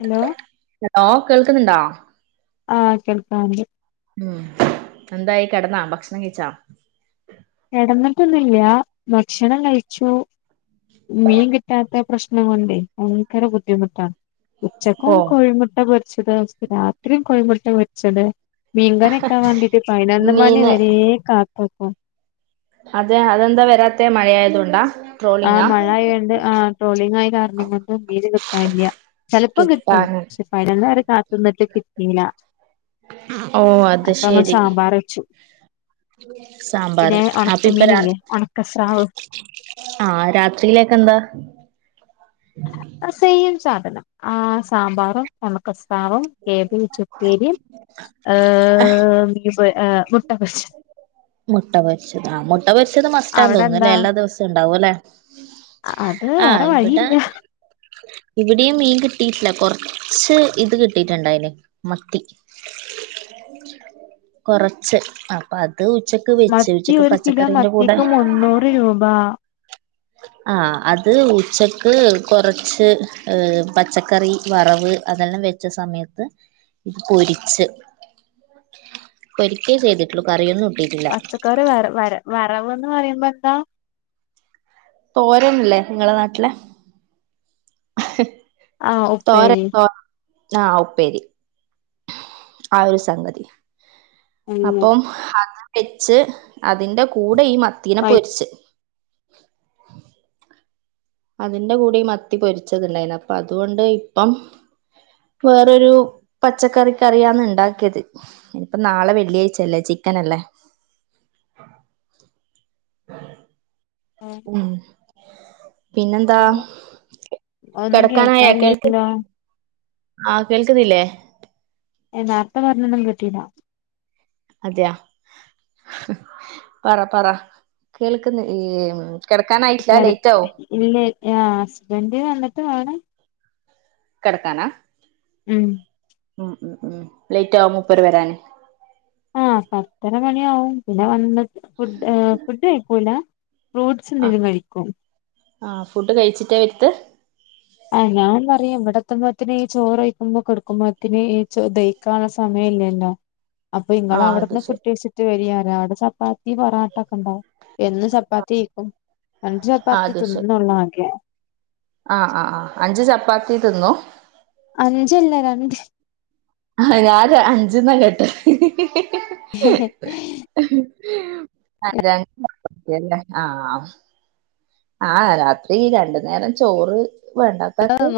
Hello hello കെ ക് ന്നുണ്ടോ ആ കേൾക്കാണ്ട് ഉം എന്തായി കിടന്നാ ഭക്ഷണം കഴിച്ചാ കിടന്നിട്ടൊന്നില്ല ഭക്ഷണം കഴിച്ചു മീൻ കിട്ടാത്ത പ്രശ്നം കൊണ്ടേ ഭയങ്കര ബുദ്ധിമുട്ടാണ് ഓ ഉച്ചക്കും കോഴിമുട്ട പൊരി ച്ചത് [unintelligible] രാത്രിയും കോയിമുട്ട പൊരിച്ചത് മീൻകറി വെക്കാൻ വേണ്ടീട്ട് പയ്നൊന്ന് മണി മീന് വരേ കാ [unintelligible] അതെ അതെന്താ വരാത്തെ മഴയായതുകൊണ്ടാ ആ ട്രോളിങ്ങാ മഴ ആയതൊണ്ട് ആ ട്രോളിംഗ് ആയ കാരണം കൊണ്ട് മീന് കിട്ടാനില്ല ചിലപ്പം കിട്ടും കിട്ടാന് പക്ഷേ പതിനൊന്ന് വരെ കാത്ത് നിന്നിട്ട് കി ട്ടീല ആ ഓ അത് ശരി വെച്ചു സാമ്പാറ് പിന്നെ അത് ഇപ്പൊ രാ ഒണക്കമീനില്ലേ ഒണക്കസ്രാവ് ആ രാത്രിയിലേക്ക്‌ എന്താ അ സെയിം സാ ആ സാമ്പാറും ഉണക്കസ്രാവും കേബേജ് ഉപ്പേരിയും ആ എ മുട്ട കൊച്ച മുട്ട പൊരിച്ചത് ആ മു ട്ട പൊരിച്ചത് മസ്റ്റാ അവിടെ തോന്നു എന്താ അല്ലേ എല്ലാ ദിവസവും ഉണ്ടാവും അല്ലേ അത് വേറെ വഴിയില്ല ഇവിടെയും മീൻ കിട്ടിയിട്ടില്ല കൊർച്ച് ഇത് കിട്ടിട്ടുണ്ടായിന് മത്തി കുറച്ച് അപ്പൊ അത് ഉച്ചക്ക് വെച്ച് മത്തി ഉച്ചക്ക് ഒരു കിലോ പച്ചക്കറിന്റെ മത്തിക്ക് മുന്നൂറ് രൂപ ആ അത് ഉച്ചക്ക് കുറച്ച് ഏ പച്ചക്കറി വറവ് അതെല്ലാം വെച്ച സമയത്ത് ഇത് പൊരിച്ച് പൊരിക്കേ ചെയ്തിട്ടുള്ളൂ കറിയൊന്നും ഇല്ല പച്ചക്കറി വ വര വറവ്ന്ന് പറയുമ്പോ എന്താ തോരന്ൻല്ലേ നിങ്ങളെ നാട്ടിലെ ആ ഉപ്പേരി ആ ഉപ്പേരി ആ ഒരു സംഗതി അങ്ങനെ അപ്പം വെച്ച് അതിന്റെ കൂടെ ഈ മത്തീനെ പൊരിച്ച് അതിന്റെ കൂടെ ഈ മത്തി പൊരിച്ചത്ണ്ടായിരുന്നു അപ്പൊ അതുകൊണ്ട് ഇപ്പം വേറൊരു പച്ചക്കറി കറിയാണ് ഉണ്ടാക്കിയത് ഇനിപ്പ നാളെ വെള്ളിയാഴ്ച്ചല്ലേ ചിക്കൻ അല്ലേ ഉം പിന്നെന്താ എന്താ ഒന്നും കിടക്കാനായ കേൾക്ക കേൾക്കാനില്ലല്ലോ ആഹ് കേൾക്കുന്നില്ലേ ഏ നേർത്തെ പറഞ്ഞൊന്നും കിട്ടീല്ലാ അതെയ പറ പറ കേൾക്കുന്ന് ഈ കിടക്കാനായിട്ടില്ല കെട ലേറ്റ് ആവും ഇല്ല ആ ഹസ്ബൻഡ് വന്നിട്ട് വേണം കിടത്താനാ ഉം ഉം ഉം ലേറ്റാവാ മുപ്പര് വരാന്? ആഹ് പത്തര മണിയാവും പിന്നെ വന്ന് ഫുഡ് ഫുഡ് കഴിക്കൂല ഫ്രൂട്ട്സ്ന്തേലും കഴിക്കും ആഹ് ഫുഡ് കഴിച്ചിട്ടേ വരുത് ആഹ് ഞാൻ പറയും ഇവിടെ എത്തുമ്പോഴ്ത്തിന് ഈ ചോറ്കഴിക്കുമ്പോ കെടുക്കുമ്പോത്തിന് ഈ ദഹിക്കാനുള്ള സമയം ഇല്ലല്ലോ അപ്പൊ ആ ഇങ്ങൾ അത് അവിടുന്ന് ഫുഡ് ശരി കയ്ച്ചിട്ട് വരിയാ അവിടെ ചപ്പാത്തി പറാട്ടക്കെ ഉണ്ടാവും എന്നും ചപ്പാത്തിയിരിക്കും അഞ്ച് ആ ചപ്പാത്തി അത് ശരി തിന്നണുള്ളു ആകെ ആ ആ ആ അഞ്ച് ചപ്പാത്തി തിന്നു അഞ്ചല്ല രണ്ട് ആഹ് ഞാൻ അഞ്ചെന്ന കേട്ടെ ഹി ഹി അതെ അതന്നേ ആഹ് ആഹ് രാത്രി രണ്ടു നേരം ചോറ് വേണ്ടത്താക്ക്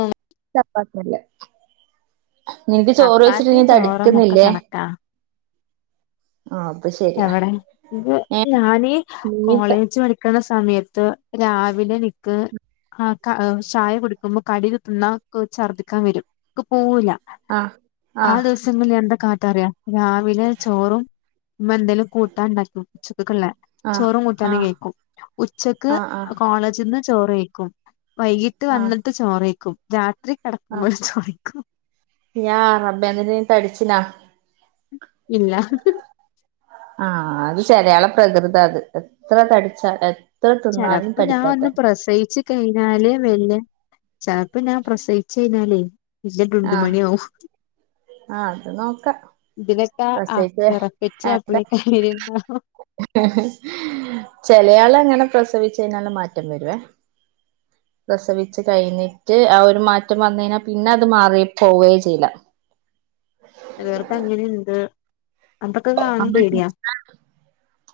പത്തല്ല നിനക്ക് ചോറ് വച്ചിട്ട് നീ ചപ്പാത്തിയും ചോറും ഒക്കെ തടിക്കുന്നില്ലേ? കണക്കാ ആഹ് അപ്പൊ ശരിയാ എവിടെ ഇത് ഏ ഞാന് നീ കോളേജ് പഠിക്കുന്ന സ സമയത്ത് രാവിലെ എനിക്ക് ആഹ് ചായ കുടിക്കുമ്പോ കടിയൊക്കെ തിന്നാ ഛർദിക്കാൻ വരും ക്ക് പോവൂല ആഹ് ആ ആഹ് ദിവസങ്ങളിൽ എന്താ കാട്ടാറിയ രാവിലെ ചോറും ഇമ്മ എന്തെങ്കിലും കൂട്ടാൻ ഉണ്ടാക്കും ഉച്ച ക്ക്ള്ളെ ആഹ് ചോറും കൂട്ടാനും ആഹ് കയ്ക്കും ഉച്ചക്ക് ആഹ് ആഹ് കോളേജിന്ന് ചോറ് കയ്ക്കും. വൈകീട്ട് ആഹ് വന്നിട്ട് ചോറയ്ക്കും. രാ ത്രി ആഹ് കിടക്കുമ്പോൾ ചോറ് കയ്ക്കും. യാ റബ്ബേ ന്നിട്ട് നീ തടിച്ചിനാ? ഇല്ല ആഹ് അത് ചെലയാളെ പ്രകൃത അത് എത്ര തടിച്ചാല ചിലപ്പോ ഞാൻ ഒന്ന് പ്രസയിച്ച് കഴിഞ്ഞാലേ വല്യ. ചെലപ്പോ ഞാൻ പ്രസയിച്ച് കഴിഞ്ഞാലേ വല്യ ടുണ്ടുമണിയാവു ആ അത് നോക്ക. ആ പ്രസയിച്ചുഏട്ടെ. പെറപ്പിച്ച് അപ്പളെ കാര്യണ്ടാവും ചെല ആൾ അല്ല അങ്ങനെ പ്രസവിച്ച് കയിഞ്ഞാൽ മാറ്റം വരുവെ പ്രസവിച്ച് കഴിഞ്ഞിട്ട് ആ ഒരു മാറ്റം വന്ന് കഴിഞ്ഞാല് പിന്നെ അത് മാറി പോവുകയെ ചെയ്യില്ല ചിലവർക്ക് അങ്ങനെയുണ്ട്. [unintelligible]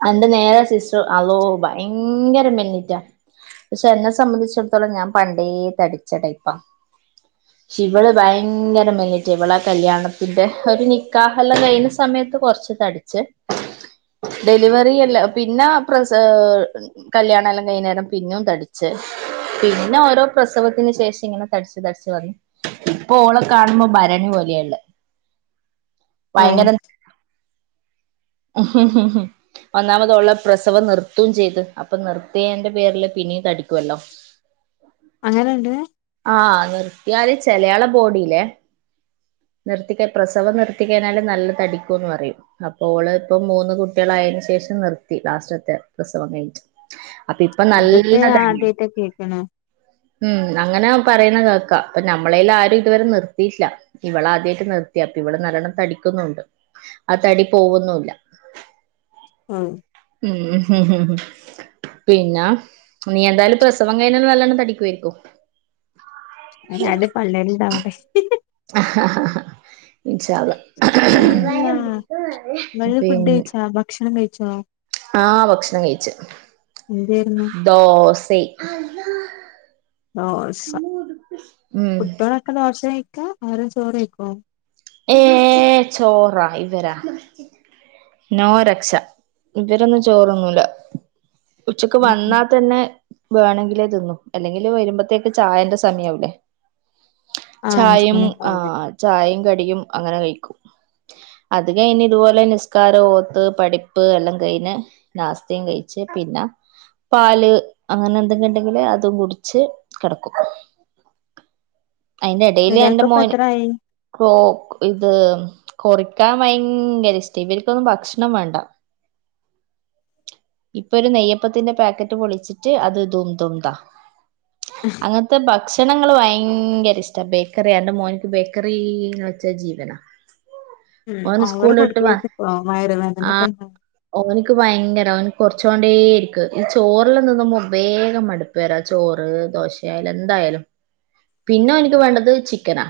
എന്റെ നേരെ സിസ്റ്ററ് അള്ളോ ഭയങ്കര മെലിഞ്ഞിട്ടാ. പക്ഷെ എന്നെ സംബന്ധിച്ചിടത്തോളം ഞാൻ പണ്ടേ തടിച്ച ടൈപ്പാ. പക്ഷെ ഇവള് ഭയങ്കര മെലിഞ്ഞിട്ടാ ഇവളാ കല്യാണത്തിന്റെ ഒരു നിക്കാഹെല്ലാം കഴിഞ്ഞ സമയത്ത് കുറച്ച് തടിച്ച്. ഡെലിവറി എല്ല പിന്നെ പ്രസ കല്യാണേല്ലാം കഴിയുന്നേരം പിന്നേം തടിച്ച്. പിന്നെ ഓരോ പ്രസവത്തിന് ശേഷം ഇങ്ങനെ തടിച്ച് തടിച്ച് വന്നി ഇപ്പൊ ഓളെ കാണുമ്പോ ഭരണി പോലെയളെ ഓ ഭയങ്കരം ഒന്നാമതെ ഓൾടെ പ്രസവം നിർത്തും ചെയ്ത്. അപ്പൊ നിർത്തിയെന്റെ പേരില് പിന്നേം തടിക്കുവല്ലോ. അങ്ങനെണ്ട് ആഹ് നിർത്തിയാല് ചിലയാൾടെ ബോഡില്. നിർത്തിക്ക പ്രസവം നിർത്തി കഴിഞ്ഞാല് നല്ല തടിക്കുന്ന്‌ പറയും. ഓള് ഇപ്പം മൂന്ന് കുട്ടികളായേന് ശേഷം നിർത്തി ലാസ്റ്റത്തെ പ്രസവം കഴിഞ്ഞിട്ട് അപ്പൊ ഇപ്പൊ നല്ല ഇതിപ്പിയാ ആദ്യേട്ടാ കേക്കണെ മ്മ്. അങ്ങനെ പറയുന്ന കേൾക്കാ. പ്പ ഞമ്മളെൽ ആരും ഇതുവരെ നിർത്തിട്ടില്ല. ഇവള് ആദ്യായിട്ട് നിർത്തി. അപ്പ ഇവള് നല്ലോണം തടിക്കുന്നുണ്ട്. ആ തടി പോവുന്നുല്ലാ ങാ മ്മ്. [unintelligible] പിന്നെ നീ എന്തായാലും പ്രസവം കഴിഞ്ഞ്‌ നല്ലോണം തടിക്കുവാരിക്കും. അയ്ന് ആദ്യം പിള്ളേര് ഇണ്ടാവട്ടെ [inaudible] ങ അല്ല. വള്ളി ഫുഡ്‌ കയിച്ചാ ഭക്ഷണം കയ്യി [inaudible] ആ ഭക്ഷണം കഴിച്. എന്തേര്ന്നു ദോസ് തെയ്യ് ദോസ ഉം കുട്ട്യോളൊക്കെ ദോസ കയി ക്ക അവര് ചോറ് കയിക്കോ? ഏ ചോറാ ഇവരാ. നോ രക്ഷ. ഇവരൊന്നും ചോറൊണുല്ല ഉച്ചക്ക് ഉം വന്നാ ഉം തന്നെ വേണേങ്കില്ലേ തിന്നു. അല്ലെങ്കില് വരുമ്പോത്തേക്ക് ചായേന്റെ സമയാവില്ലേ ആ അഞ്ച് ചായയും മണിയൊക്കെ ആ ആവുംല്ലേ ചായയും യും അങ്ങനെ കയിക്കും. അത് കയിഞ്ഞ് ഇതുപോലെ നിസ്കാരം, ഓത്ത്, പഠിപ്പ് എല്ലാം കഴിഞ്ഞ് നാസ്തയും കഴിച്ച് പിന്നെ പാല് അങ്ങനെ എന്തെങ്കെണ്ടെങ്കില് അത് കുടിച്ച് കെടക്കും. അയിന്റെ എടേല് എന്റെ മോന് ചെറിയാൾക്കിപ്പത്രായി ഓ ഇത് കൊറിക്കാൻ ഭയങ്കര ഇഷ്ടേ. ഇവര്ക്കൊന്നും ഭക്ഷണം വേണ്ട ഇപ്പൊ ഒരു നെയ്യപ്പത്തിന്റെ പാക്കറ്റ് പൊളിച്ചിട്ട് അത് ദും ദും താ അങ്ങനത്തെ ഭക്ഷ് ക്ഷണങ്ങള് ഭയങ്കര ഇഷ്ട ബേക്കറിയണ്ട് മോന്ക്ക് ബേക്കറീന്ന് വെച്ച ജീവനാ ഉം ഓന് ഓവറ് സ്കൂളിട്ട് വാ കൊടുക്കെരുതിട്ടോ വയറ് വേദനെക്ക ണ്ടാവും ക്കുവായി രാ ഓന് കൊറിച്ചോണ്ടേ ഇരിക്ക് ഈ ചോറിലൊന്നൊന്നും മൊ വേഗം മടുപ്പെരാ ചോറ് ദോശയാലും എന്തായാലും പിന്നെ ഓന്ക്ക് വേണ്ടത് ചിക്കനാ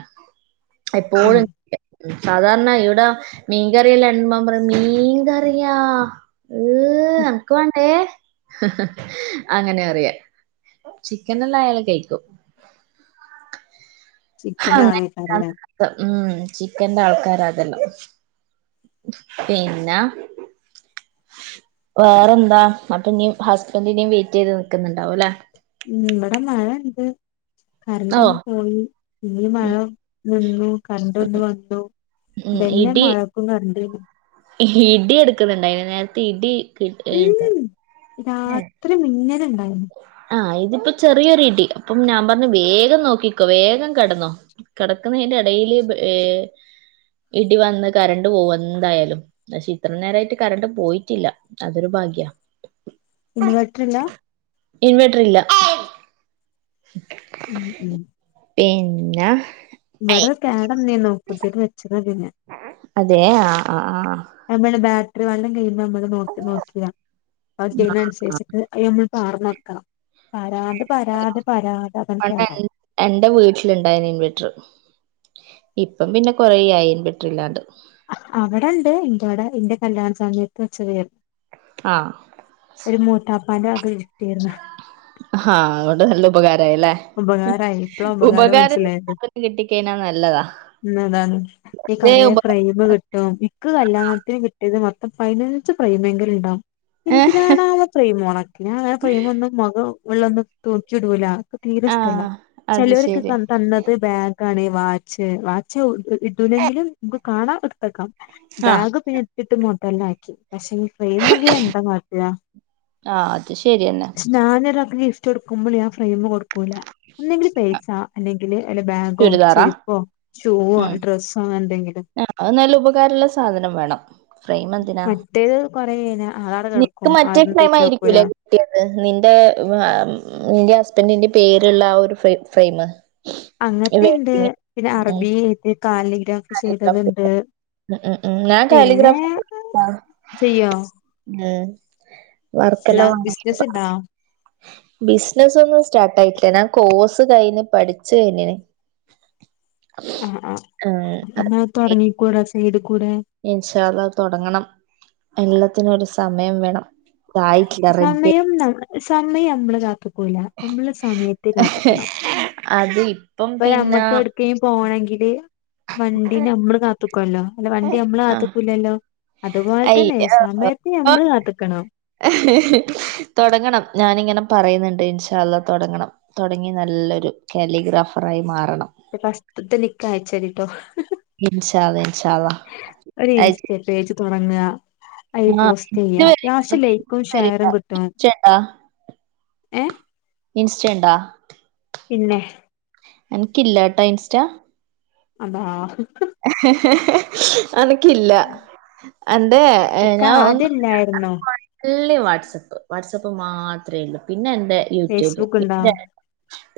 എപ്പോഴും ഉം എ സാധാരണ ഇവിടെ മീൻകറിയെല്ലാ ഇടുമ്പ അവൻ പറയും മീൻകറിയാ ഈഹ് എനക്ക് വേണ്ടേ അങ്ങനെ പറയ ചിക്കനെല്ലായാലും കയ്ക്കും ചിക്കന്റെ ആളേക്കാരല്ലേ [unintelligible] ഉം ചിക്കന്റ ആൾ തരാതല്ലോ പിന്ന വേറെന്താ അപ്പ നീ ഹസ്ബന്റിനെയുനും വെയിറ്റ് ചെയ്ത് നിക്കുന്നുണ്ടാവും അല്ലെ ഉം ഇവട മഴണ്ട് ഓ കരണ്ടൊന്ന് പോയി ഇടീം ഉം മഴേം നിന്നു കരണ്ടൊന്ന് വന്നു ഉം ബെന്നെ ഇടി മഴക്കും കറണ്ടും ഇടി എടുക്കുന്നുണ്ടായി നേരത്തെ ഇടി ഏതാ ഉം രാത്രി മിന്നലു ആ ആഹ് ഇതിപ്പോ ചെറിയൊരു ഇടി അപ്പം ഞാൻ പറഞ്ഞു വേഗം നോക്കിക്കോ വേഗം കെടന്നോ കെടക്കുന്നേന്റെ എടേല് ഏ ഇടി വന്ന് കറണ്ട് പോവും എന്തായാലും പക്ഷെ ഇത്ര നേരായിട്ട് കറണ്ട് പോയിട്ടില്ല അതൊരു ഭാഗ്യാ ഇൻവേർട്ടറില്ല ഇൻവേർട്ടറില്ല ഉം ഉം പിന്നാ ഇവട കേടനീന്നൊ പുതിയത് വെച്ചതിന്നൊന്നുല്ല അതെ ആ ആ ആ [unintelligible] ഒരു വള്ളം കയ്യ് നമ്മള് നോട്ട് നോക്കീലേ അത് ചെയ്യുന്ന അനുശേഷിട്ട് നമ്മള് പാർ ക്ക പണ്ട് എൻ കേടന്നത് എന്റ വീട്ടിലുണ്ടായിനി ഇൻവെർട്ടർ ഇപ്പം പിന്ന കൊറേ ആയി ഇൻവെർട്ടറില്ലാണ്ട് അ അവിടെണ്ട് ഇന്റവിട ഇന്റെ കല്യാണ സമയത്ത് വച്ചതേർ ആ പന അഗ കിട്ടീരുന്നു ആ അതൊണ്ട് നല്ല ഉപകാര ഉപകാരായി ഇപ്പളാ ഉപകാരം മനസിലായത് കിട്ടിക്കഴിഞ്ഞാ നല്ലതാ ഇന്നതാണ് ഈ ഏ കറേ ഉപ ഫ്രയ്മ് കിട്ടും ഇക്ക് കല്യാണ കിട്ടിയത് മൊ അപയിനഞ്ച് ഫ്രയിമെങ്കിലും ഇണ്ടാവും ഏ എന്തിനാണാവോ ഫ്രെയിമൊണൊക്കെ അങ്ങനെ ഫ്രെയിമൊന്നും മൊഖം വെള്ളന്ന് തോ ചുടൂല തീരെ ഇഷ്ടല്ല ആഹ് അത് ചിലവരൊക്കെ ശരി തന്നത് ബാഗ വേണേ വാച്ച് വാച്ച് ഇടൂലങ്കിലും നമുക്ക് കാണാ ഇടത്തക്ക ആഹ് ബാഗ് പിന്നെ കിട്ടുമോട്ടും എല്ലാം ആക്കി പക്ഷെ ഫ്രെയിംമൊക്കെ എന്താ കാട്ടാ ആഹ് അത് ശരിയെന്നെ പക്ഷെ ഞാനൊരു അഭി ഇനിഗിഫ്റ്റ് കൊടുക്കുമ്പോളെ ഞാൻ ഫ്രെയിംകോടും ഒക്കൂല ഒന്നെങ്കി പൈസ അല്ലെങ്കില് വല്ല ബാഗോ ചുരിദാറാ ചെരുപ്പോ ഷൂവോ ഉം ഡ്രസ്സോ അങ്ങനെ എന്തെങ്കിലും അത് നല്ല ഉപകാരമുള്ള സാധനം വേണം ഫ്രെയിം എന്തിനാ മറ്റേത് കൊറേ കഴിഞ്ഞാ അതവിടെ നിനക്ക് കിടക്കും മറ്റേ ആരും ഫ്രെയിം തിരിഞ്ഞു നോക്കൂല ആയിരിക്കുംല്ലേ കിട്ടിയത് നിന്റെ നിന്റെ അത്തന്റെ പേരുള്ള ആ ഒരു ഫ ഫ്രെയിം അങ്ങത്തെുണ്ട് പിന്നെ അറബിത് കാലിഗ്രാഫി ചെയ്തതുണ്ട് ഞാൻ പിന്നെ കാലിഗ്രാഫി ചെയ്യോ ആഹ് എന്നാ വർക്കെല്ലാം വാങ്ങി ബിസിനസ് ഇണ്ടോ ബിസിനസ് ഒന്നും സ്റ്റാർട്ട് ആയിട്ടില്ല ഞാൻ കോഴ്സ് കഴിഞ്ഞു പഠിച്ചു കഴിയിഞ്ഞിന് [inaudible] ആഹ ആ് അപ്പൊ എന്നാ തുടങ്ങിക്കൂട വീട് ഇൻഷാ അല്ല തുടങ്ങണം എല്ലാത്തിനും ഒരു സമയം വേണം ആയിട്ടില്ല റെഡ്ഡിയ സമയം നമ്മ സമയം നമ്മളെ കാത്ത് ക്കൂല നമ്മള് സമയത്തെ കാത്ത് നിക്കണം അത് ഇപ്പം പ്പോ ഒരു പിന്നെ അമ്മക്ക് എവിക്കെങ്കിളും പോണമെങ്കിൽ ങ്കിൽ വണ്ടിന നമ്മള് കാത്തു നിക്കുവല്ലോ അല്ല വണ്ടി നമ്മള് ആഹ് കാത്ത്ക്കൂല്ലല്ലോ അതുപോലെ അയ് തന്നെ സമയത്തെ അപ്പൊ നമ്മള് കാത്തിക്കണം തൊടങ്ങണം ഞാനിങ്ങനെ പറയുന്നുണ്ട് ഇൻഷാ തുടങ്ങണം തുടങ്ങി നല്ലൊരു കാലിഗ്രാഫറായി മാറണം അത് ഫഷ്ട്ടത്തെ നിക്കയച്ചരിട്ടോ ഇൻഷാ അല്ല ഒരു ഇൻസ്റ്റ പേജ് തുടങ്ങാ അ പോസ്റ്റ് ചെയ്യാ അത്യാവശ്യം ലൈക്കും ഷെയറും കിട്ടും ഏ ഇൻസ്റ്റന്റാ പിന്നെ എനക്ക്ില്ല ട്ടാ ഇൻസ്റ്റ അതാ [unintelligible] അനക്കില്ല എന്തറെ ഇക്ക് ഞാൻ ഒന്ന ആദ്യം ഇല്ലായിരുന്നു വാട്സആപ്പ് വാട്സആപ്പ് മാത്രമേ ഉള്ളൂ പി പിന്നെ എന്റെ യൂട്യൂബ് ഫേസ്ബുക്ക് ഉണ്ടോ എ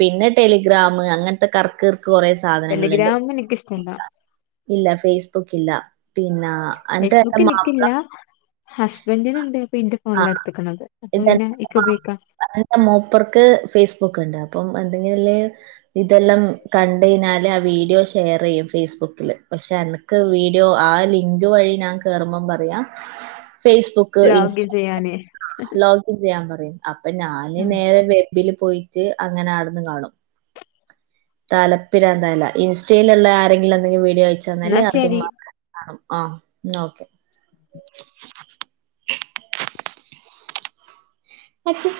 പിന്നെ ടെലിഗ്രാം അങ്ങനത്തെ കർക്കർ കൊറെ സാധനങ്ങളുണ്ട് ടെലിഗ്രാം എനിക്ക് ഇഷ്ടല്ല ഇല്ല ഫേസ്ബുക്ക് ഇല്ല പിന്നെ എന്റെ ഫേസ്ബുക്ക് മാപ്പിള എനിക്കില്ല ഹസ്ബൻഡിനുണ്ട് അപ്പൊ ഇന്റെ ഫോണില ആഹ് എടുത്തക്കണത് അപ്പൊ ഇതെന്റെ പിനെ എക്ക ഉപയോഗിക്കാം എന്റെ മൂപ്പർക്ക് ഫേസ്ബുക്ക് ഉണ്ട്. അപ്പം എന്തെങ്കില് ഇതെല്ലാം കണ്ടഴഞ്ഞാല് ആ വീഡിയോ ഷെയർ ചെയ്യും ഫേസ്ബുക്ക് പക്ഷെ എനക്ക് വീഡിയോ ആ ലിങ്ക് വഴി ഞാൻ കേറുമ്പം പറയാ ഫേസ്ബുക്ക് ഇൻസ്റ്റ ലോഗിൻ ചെയ്യാന് ലോഗിൻ ചെയ്യാൻ പറ്റും [unintelligible] അപ്പ ഞാന്ൻ നേരെ വെബ പോയിട്ട് അങ്ങനെ ആടന്ന് കാണും തലപ്പരന്തല്ല ഇൻസ്റ്റയിലള്ള ആങ്കിലും [unintelligible] ഴിച്ചന്നാേ എന്നാ അതും ശരി കാും ആഹ് നോക്കെ [unintelligible] അഛ